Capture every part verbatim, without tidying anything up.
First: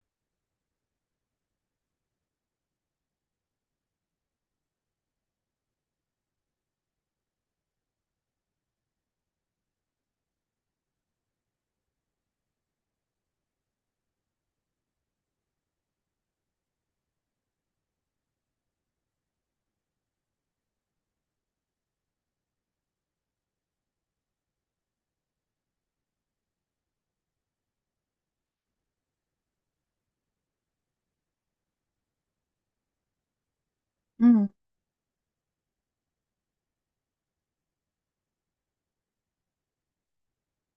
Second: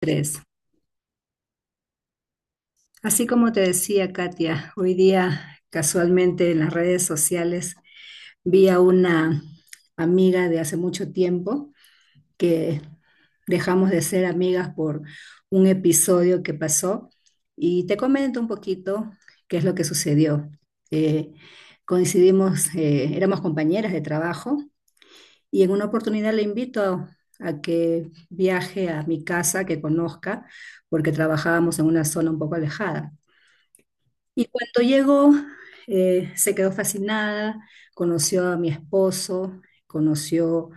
Tres. Así como te decía Katia, hoy día casualmente en las redes sociales vi a una amiga de hace mucho tiempo que dejamos de ser amigas por un episodio que pasó, y te comento un poquito qué es lo que sucedió. Eh, Coincidimos, eh, éramos compañeras de trabajo y en una oportunidad le invito a a que viaje a mi casa, que conozca, porque trabajábamos en una zona un poco alejada. Y Mm. cuando llegó, eh, se quedó fascinada, conoció a mi esposo, conoció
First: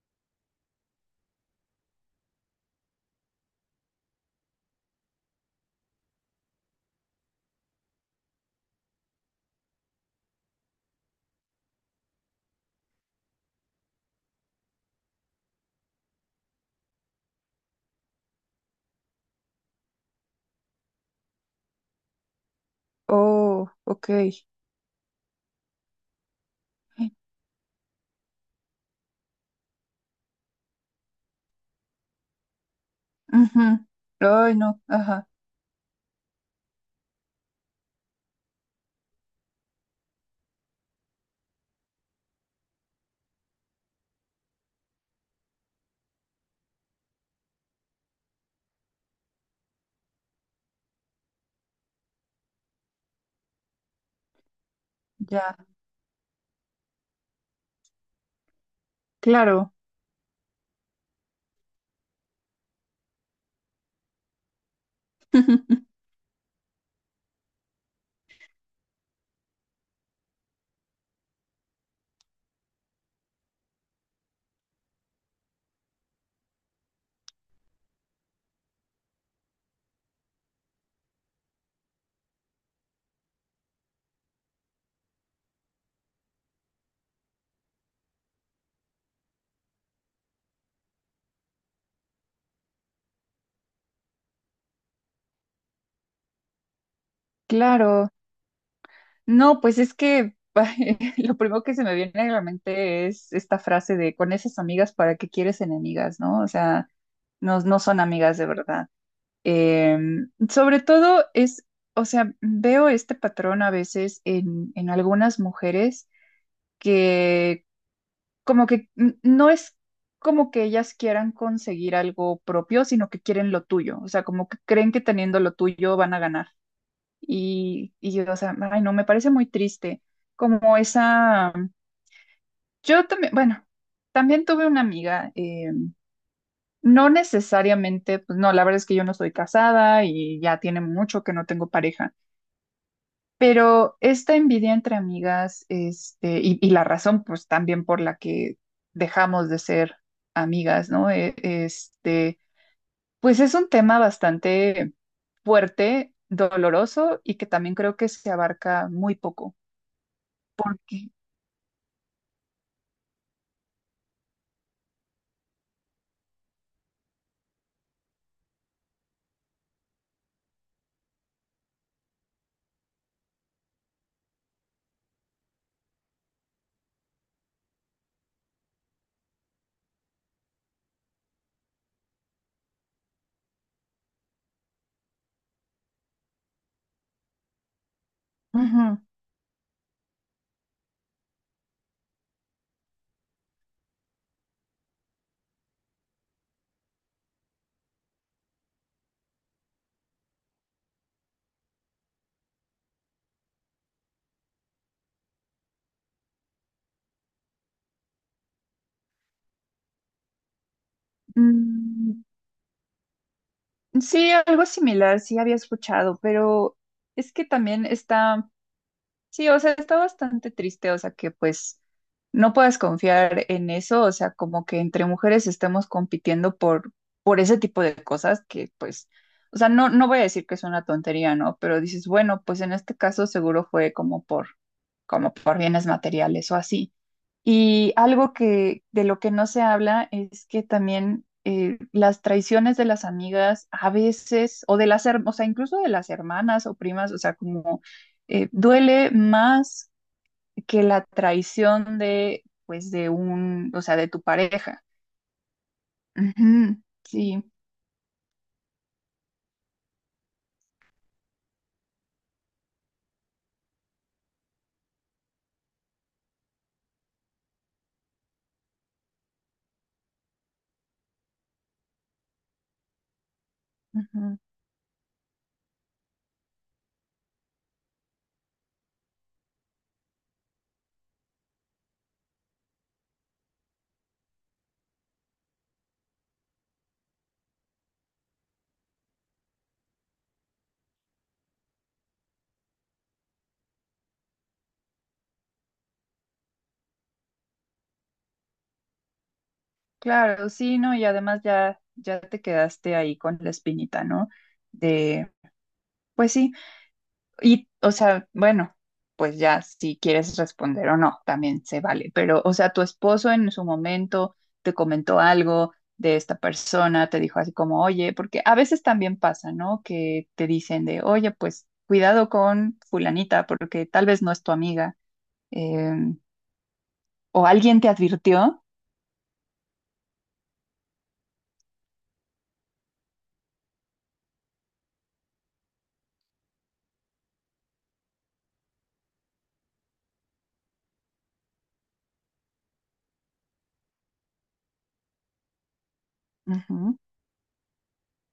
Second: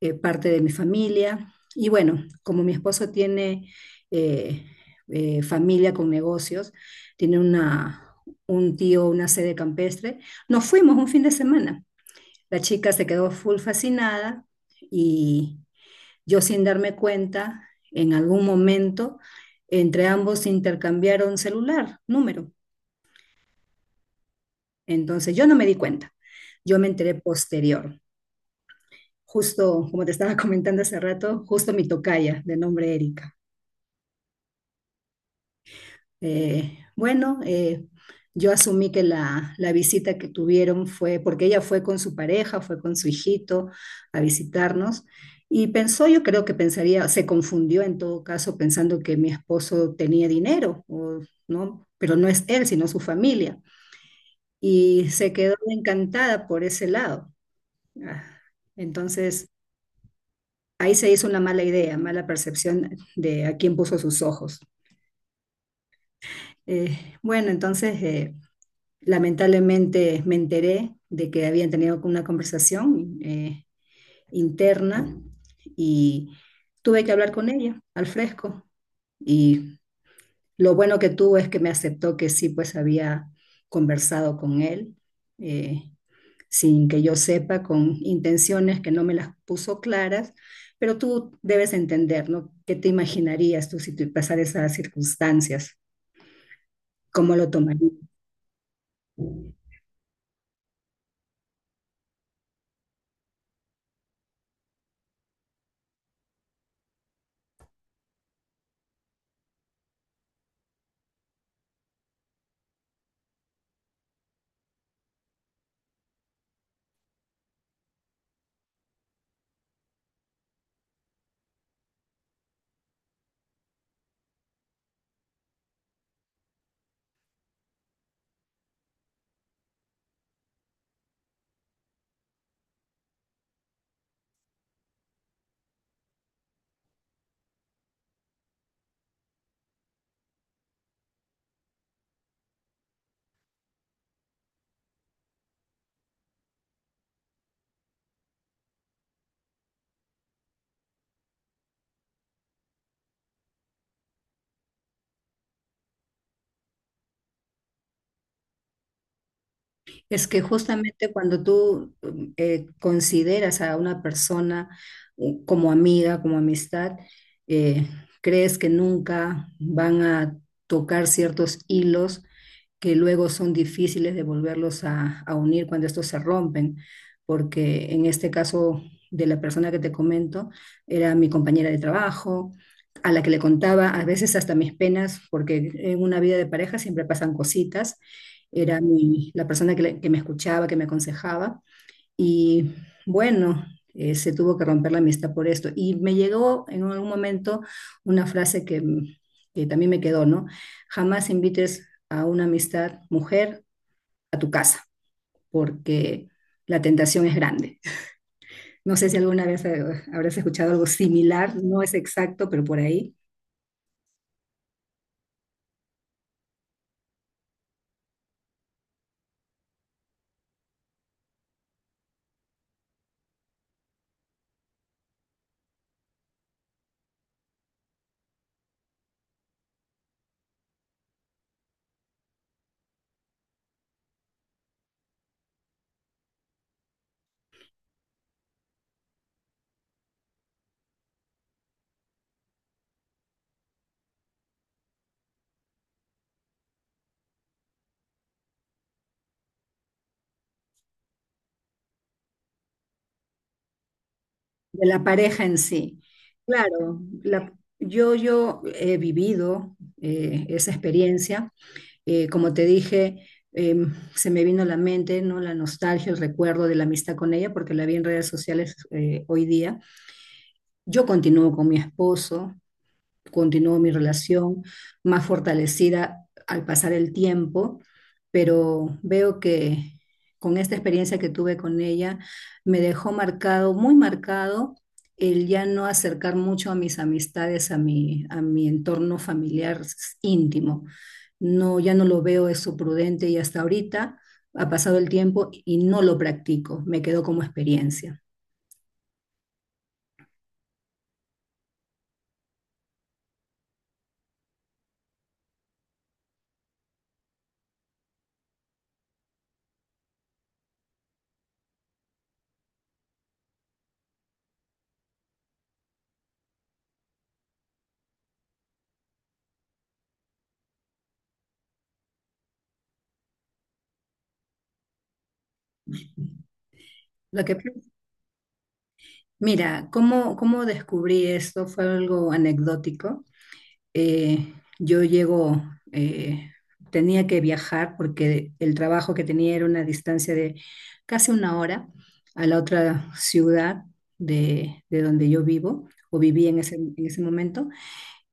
eh, parte de mi familia. Y bueno, como mi esposo tiene eh, eh, familia con negocios, tiene una, un tío, una sede campestre, nos fuimos un fin de semana. La chica se quedó full fascinada y yo, sin darme cuenta, en algún momento, entre ambos intercambiaron celular, número. Oh, ok. Entonces yo no me di cuenta, yo me enteré posterior, justo como te estaba comentando hace rato, justo mi tocaya de nombre Erika. Ujú. Ay, no, ajá, Eh, bueno, eh, yo asumí que la, la visita que tuvieron fue porque ella fue con su pareja, fue con su hijito a visitarnos, y pensó, yo creo que pensaría, se confundió en todo caso pensando que mi esposo tenía dinero, o, ¿no? Pero no es él, sino su familia. Y se quedó ya, encantada por ese lado. Ah, Entonces, claro, Ahí se hizo una mala idea, mala percepción de a quién puso sus ojos. Eh, bueno, entonces eh, lamentablemente me enteré de que habían tenido una conversación eh, interna, y tuve que hablar con ella al fresco. Y lo bueno que tuvo es que me aceptó que sí, pues había conversado con él. eh, Sin que yo sepa, con intenciones que no me las puso claras, pero tú debes entender, ¿no? ¿Qué te imaginarías tú si te pasara esas circunstancias? ¿Cómo lo tomarías? claro. No, pues es que lo primero que se me viene a la mente es esta frase de con esas amigas, ¿para qué quieres enemigas? ¿No? O sea, no, no son amigas de verdad. Em, sobre todo es, o sea, veo este patrón a veces en, en algunas mujeres que como que n- no es como que ellas quieran conseguir algo propio, sino que quieren lo tuyo, o sea, como que creen que teniendo lo tuyo van a ganar. Y, y yo, o sea, ay, no, me parece muy triste, como esa, yo también, bueno, también tuve una amiga, eh, no necesariamente, pues no, la verdad es que yo no estoy casada y ya tiene mucho que no tengo pareja. Pero esta envidia entre amigas, este, y, y la razón, pues también por la que dejamos de ser amigas, ¿no? E- Este, pues es un tema bastante fuerte, doloroso y que también creo que se abarca muy poco. Es que Ok. justamente cuando tú mm, eh, consideras a una persona uh, como amiga, como amistad, eh, crees que nunca van a tocar ciertos hilos que luego son difíciles de volverlos a, a unir cuando estos se rompen, porque en este caso de la persona que te comento, era mi compañera de trabajo, a la que le contaba a veces hasta mis penas, porque en una vida de pareja siempre pasan cositas. Era Ujú. mi- la persona que, le- que me escuchaba, que me aconsejaba. Y bueno, eh, se tuvo que romper la amistad por esto. Y me llegó en algún momento una frase que, que también me quedó, ¿no? Jamás invites a una amistad mujer a tu casa, porque la tentación es grande. No sé si alguna vez eh, habrás escuchado algo similar, no es Mm, exacto, pero por ahí, sí, algo similar, sí había escuchado, pero es que también está. Sí, o sea, está bastante triste, o sea, que pues no puedas confiar en eso, o sea, como que entre mujeres estemos compitiendo por, por ese tipo de cosas que pues, o sea, no, no voy a decir que es una tontería, ¿no? Pero dices, bueno, pues en este caso seguro fue como por, como por bienes materiales o así. Y algo que de lo que no se habla es que también eh, las traiciones de las amigas a veces, o de las, her- o sea, incluso de las hermanas o primas, o sea, como eh, duele más que la traición de, pues, de un, o sea, de tu pareja. de la pareja en sí. Ujú, Claro, sí, la- yo, yo he vivido eh, esa experiencia. Eh, como te dije, eh, se me vino a la mente, ¿no? La nostalgia, el recuerdo de la amistad con ella, porque la vi en redes sociales eh, hoy día. Yo continúo con mi esposo, continuó mi ujú. relación más fortalecida al pasar el tiempo, pero veo que con esta experiencia que tuve con ella, me dejó marcado, muy marcado, el ya no acercar mucho a mis amistades, a mi, a mi entorno familiar íntimo. No, ya no lo veo eso prudente, y hasta ahorita ha pasado el tiempo y no lo practico, me quedó como experiencia. Claro, sí, ¿no? Y además ya, ya te quedaste ahí con la espinita, ¿no? De, pues sí. Y, o sea, bueno, pues ya si quieres responder o no, también se vale. Pero, o sea, tu esposo en su momento te comentó algo de esta persona, te dijo así como, oye, porque a veces también pasa, ¿no? Que te dicen de, oye, pues cuidado con fulanita, porque tal vez no es tu amiga. eh, Lo o que, alguien te advirtió. mira, ¿cómo, cómo descubrí esto? Fue algo anecdótico. Eh, yo llego, eh, tenía que viajar porque el trabajo que tenía era una distancia de casi una hora a la otra ciudad de, de donde yo vivo o viví en ese, en Ujú. ese momento.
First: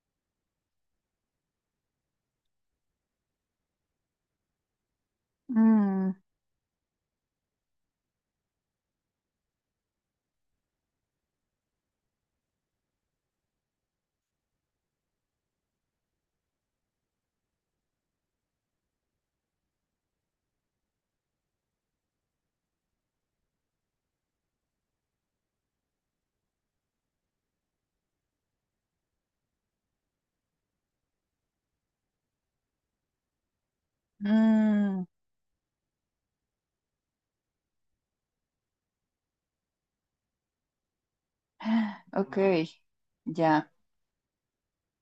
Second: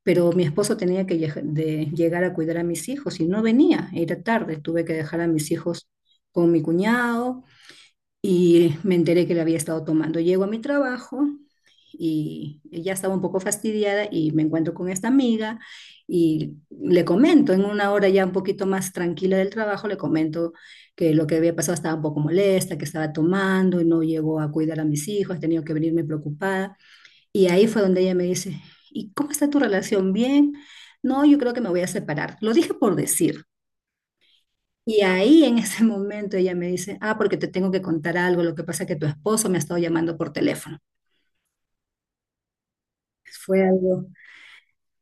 Pero mi esposo tenía que lleg- de llegar a cuidar a mis hijos y no venía, era tarde, tuve que dejar a mis hijos Mm, con mi cuñado y me enteré que le había estado tomando. Llego a mi trabajo y ya estaba un poco fastidiada y me encuentro con esta amiga y le comento, en una hora ya un poquito más tranquila del trabajo, le comento que lo que había pasado, estaba un poco molesta, que estaba tomando y no llegó a cuidar a mis hijos, he tenido que venirme preocupada. Y ahí fue donde ella me dice, ¿y cómo está tu relación? ¿Bien? No, yo creo que me voy a separar. Lo dije por decir. Y mm. ahí en ese momento ella me dice, ah, porque te tengo que contar algo, lo que pasa es que tu esposo me ha estado llamando por teléfono. Ok, Fue ya, algo,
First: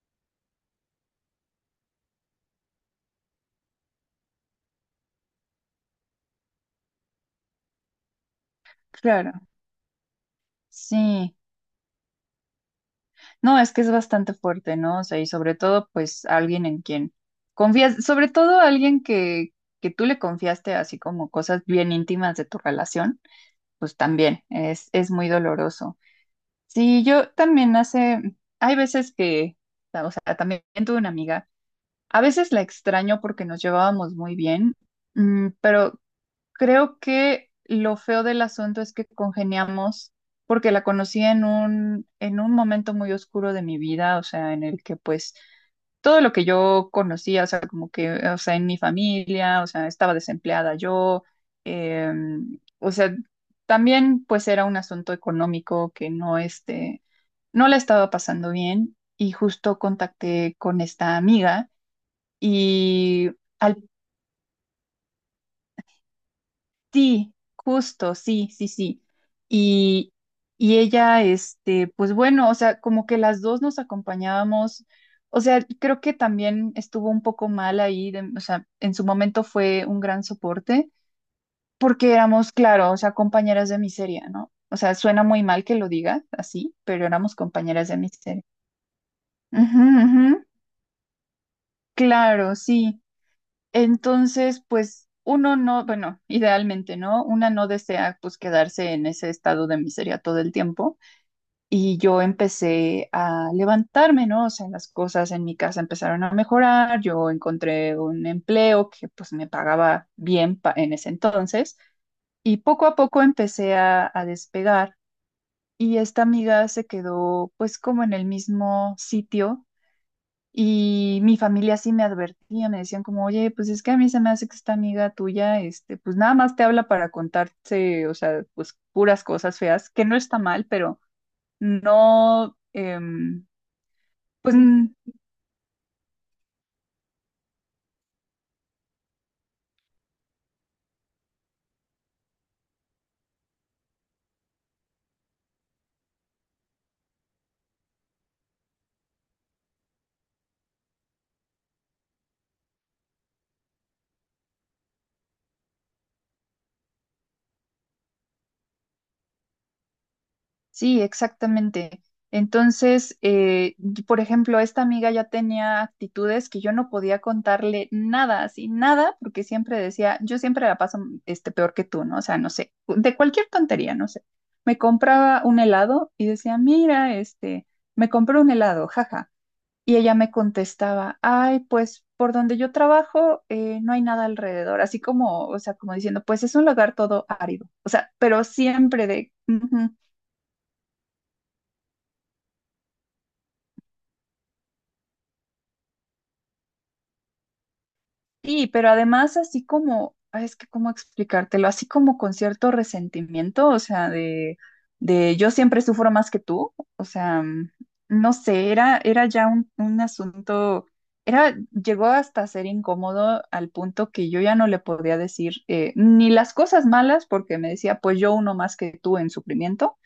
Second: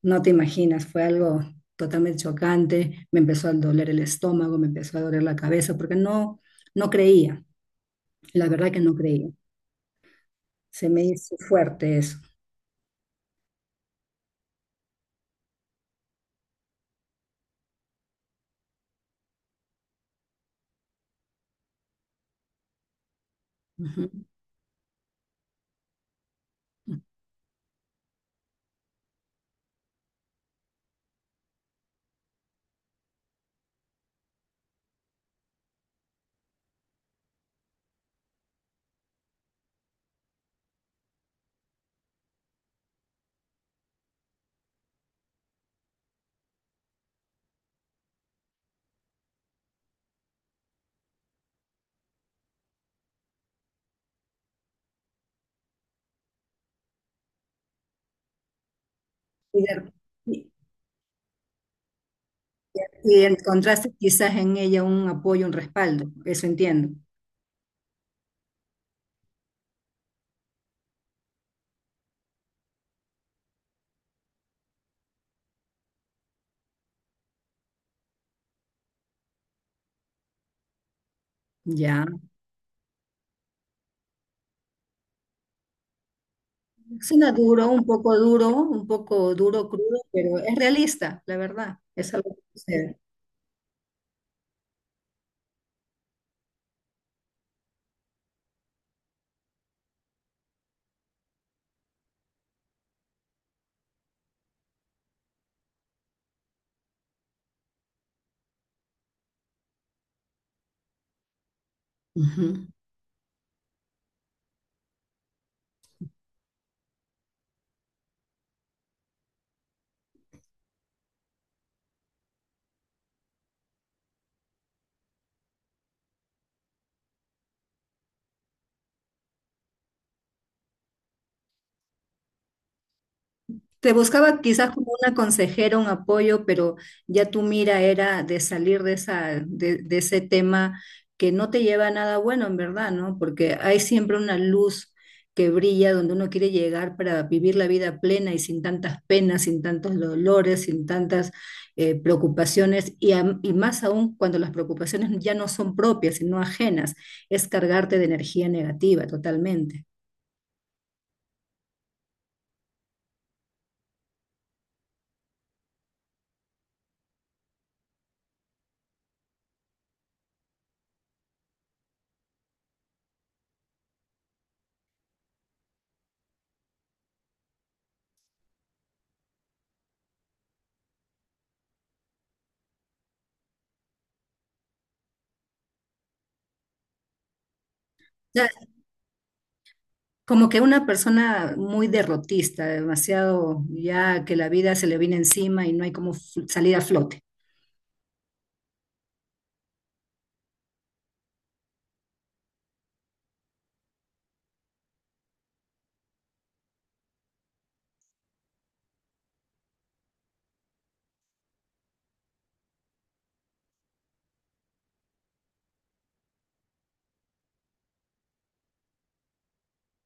no te imaginas, fue algo totalmente chocante, me empezó a doler el estómago, me empezó a doler la cabeza, porque no, no creía, la verdad que no creía. claro, Se me hizo sí. fuerte eso. No, es que es bastante fuerte, ¿no? O sea, y sobre todo, pues, alguien en quien confías, sobre todo alguien que, que tú le confiaste así como cosas bien íntimas de tu relación, pues Ujú. también es, es muy doloroso. Sí, yo también hace, hay veces que, o sea, también tuve una amiga, a veces la extraño porque nos llevábamos muy bien, mm, pero creo que lo feo del asunto es que congeniamos porque la conocí en un, en un momento muy oscuro de mi vida, o sea, en el que pues todo lo que yo conocía, o sea, como que, o sea, en mi familia, o sea, estaba desempleada yo, eh, o sea, también pues era un asunto económico que no, este, no la estaba pasando bien y Y justo de- contacté con esta amiga Y y al. encontraste quizás en ella un apoyo, un respaldo, eso entiendo. Sí, justo, sí, sí, sí. Y, y ella, este, pues bueno, o sea, como que las dos nos acompañábamos, o sea, creo que también estuvo un poco mal ahí, de- o sea, en su momento fue un gran soporte, Ya. porque éramos, claro, o sea, compañeras de miseria, ¿no? O sea, suena muy mal que lo diga así, pero Suena éramos duro, un compañeras de poco miseria. duro, un poco duro, Ujú, crudo, ujú. pero es realista, la verdad. Es algo que Claro, sucede. sí. Entonces, pues uno no, bueno, idealmente, ¿no? Una no desea pues quedarse en ese estado de miseria todo el tiempo. Y yo empecé a levantarme, ¿no? O sea, las cosas en mi casa empezaron a mejorar, yo encontré un empleo que pues me pagaba bien pa- en ese entonces y Ujú. poco a poco empecé a, a despegar. Y esta amiga se quedó pues como en el mismo sitio y mi familia sí me advertía, me decían como, oye, pues es que a mí se me hace que esta amiga tuya, este, pues nada más te habla para contarte, o sea, pues puras cosas feas, que no está mal, pero no, em, Te buscaba pues quizás como una consejera, un apoyo, pero ya tu mira era de salir de esa, de, de ese tema que no te lleva a nada bueno, en verdad, ¿no? Porque hay siempre una luz que brilla donde uno quiere llegar para vivir la vida plena y sin tantas penas, sin tantos dolores, sin tantas eh, preocupaciones, y, am- y más aún cuando las preocupaciones ya no son propias, sino ajenas, es cargarte de energía negativa totalmente. sí, exactamente. Entonces, eh, y por ejemplo, esta amiga ya tenía actitudes que yo no podía contarle nada, así nada, porque siempre decía, yo siempre la paso este, peor que tú, ¿no? O sea, no sé, de cualquier tontería, no sé. Me compraba un helado y decía, mira, este, me compré un helado, jaja. Y ella me contestaba, ay, pues por donde yo trabajo eh, no hay nada alrededor, así como, o sea, como diciendo, pues es un lugar todo árido, o sea, pero siempre de. "Ujú". Como que una persona muy derrotista, demasiado, ya que la vida se le viene encima y no hay como f- salir a flote. Sí, pero además así como, ay, es que cómo explicártelo, así como con cierto resentimiento, o sea, de, de yo siempre sufro más que tú, o sea, mm, no sé, era, era ya un, un asunto, era, llegó hasta ser incómodo al punto que yo ya no le podía decir eh, ni las cosas malas, porque me decía, pues yo uno más que tú en sufrimiento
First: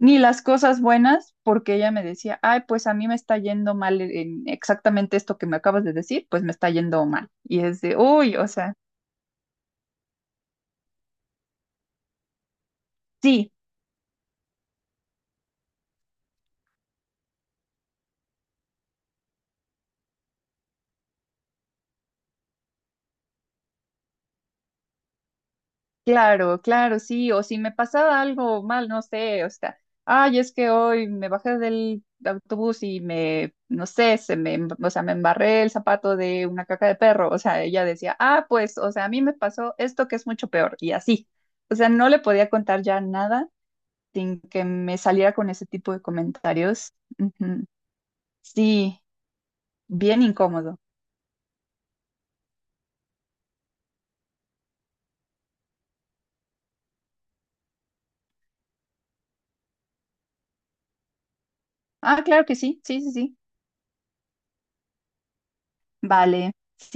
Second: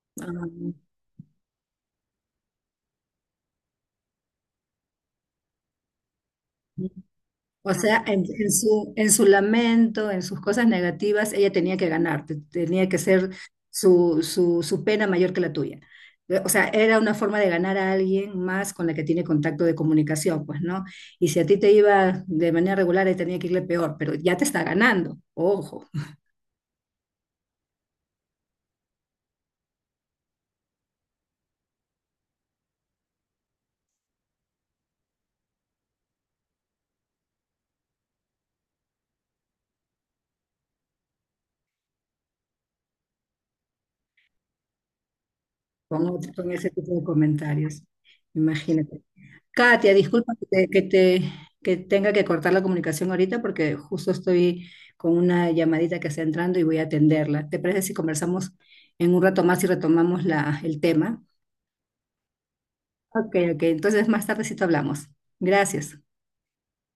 ni las Ah, cosas buenas, porque ella me decía, ay, pues a mí me está yendo mal en exactamente esto que me acabas de decir, pues me está yendo mal. Y O es de, sea, en, uy, o en sea, su, en su lamento, en sus cosas negativas, ella tenía que ganar, te- tenía que ser sí, su, su, su pena mayor que la tuya. Eh, O sea, era una forma de ganar a alguien más con la que tiene contacto de comunicación, pues, ¿no? Y si a ti te iba de manera regular, ahí tenía que irle peor, pero ya te está ganando, ojo, claro, claro, sí, o si me pasaba algo mal, no sé, o sea, ay, es que hoy me bajé del autobús y me, no sé, se me, em- o sea, me embarré el zapato de una caca de perro, o sea, ella decía, ah, pues, o sea, a mí me pasó esto que es mucho peor, y así. O sea, no le podía contar ya nada sin que me saliera con ese tipo de con, otro- con ese comentarios. tipo de Ujú. comentarios. Sí, Imagínate. Katia, bien disculpa que te, incómodo. que te- que tenga que cortar la comunicación ahorita, porque justo estoy con una llamadita que está entrando y voy a atenderla. ¿Te parece si conversamos en un rato más y retomamos la, el tema? Ah, claro que sí, sí, sí, Ok, sí. ok, entonces más tardecito hablamos. Gracias. Vale.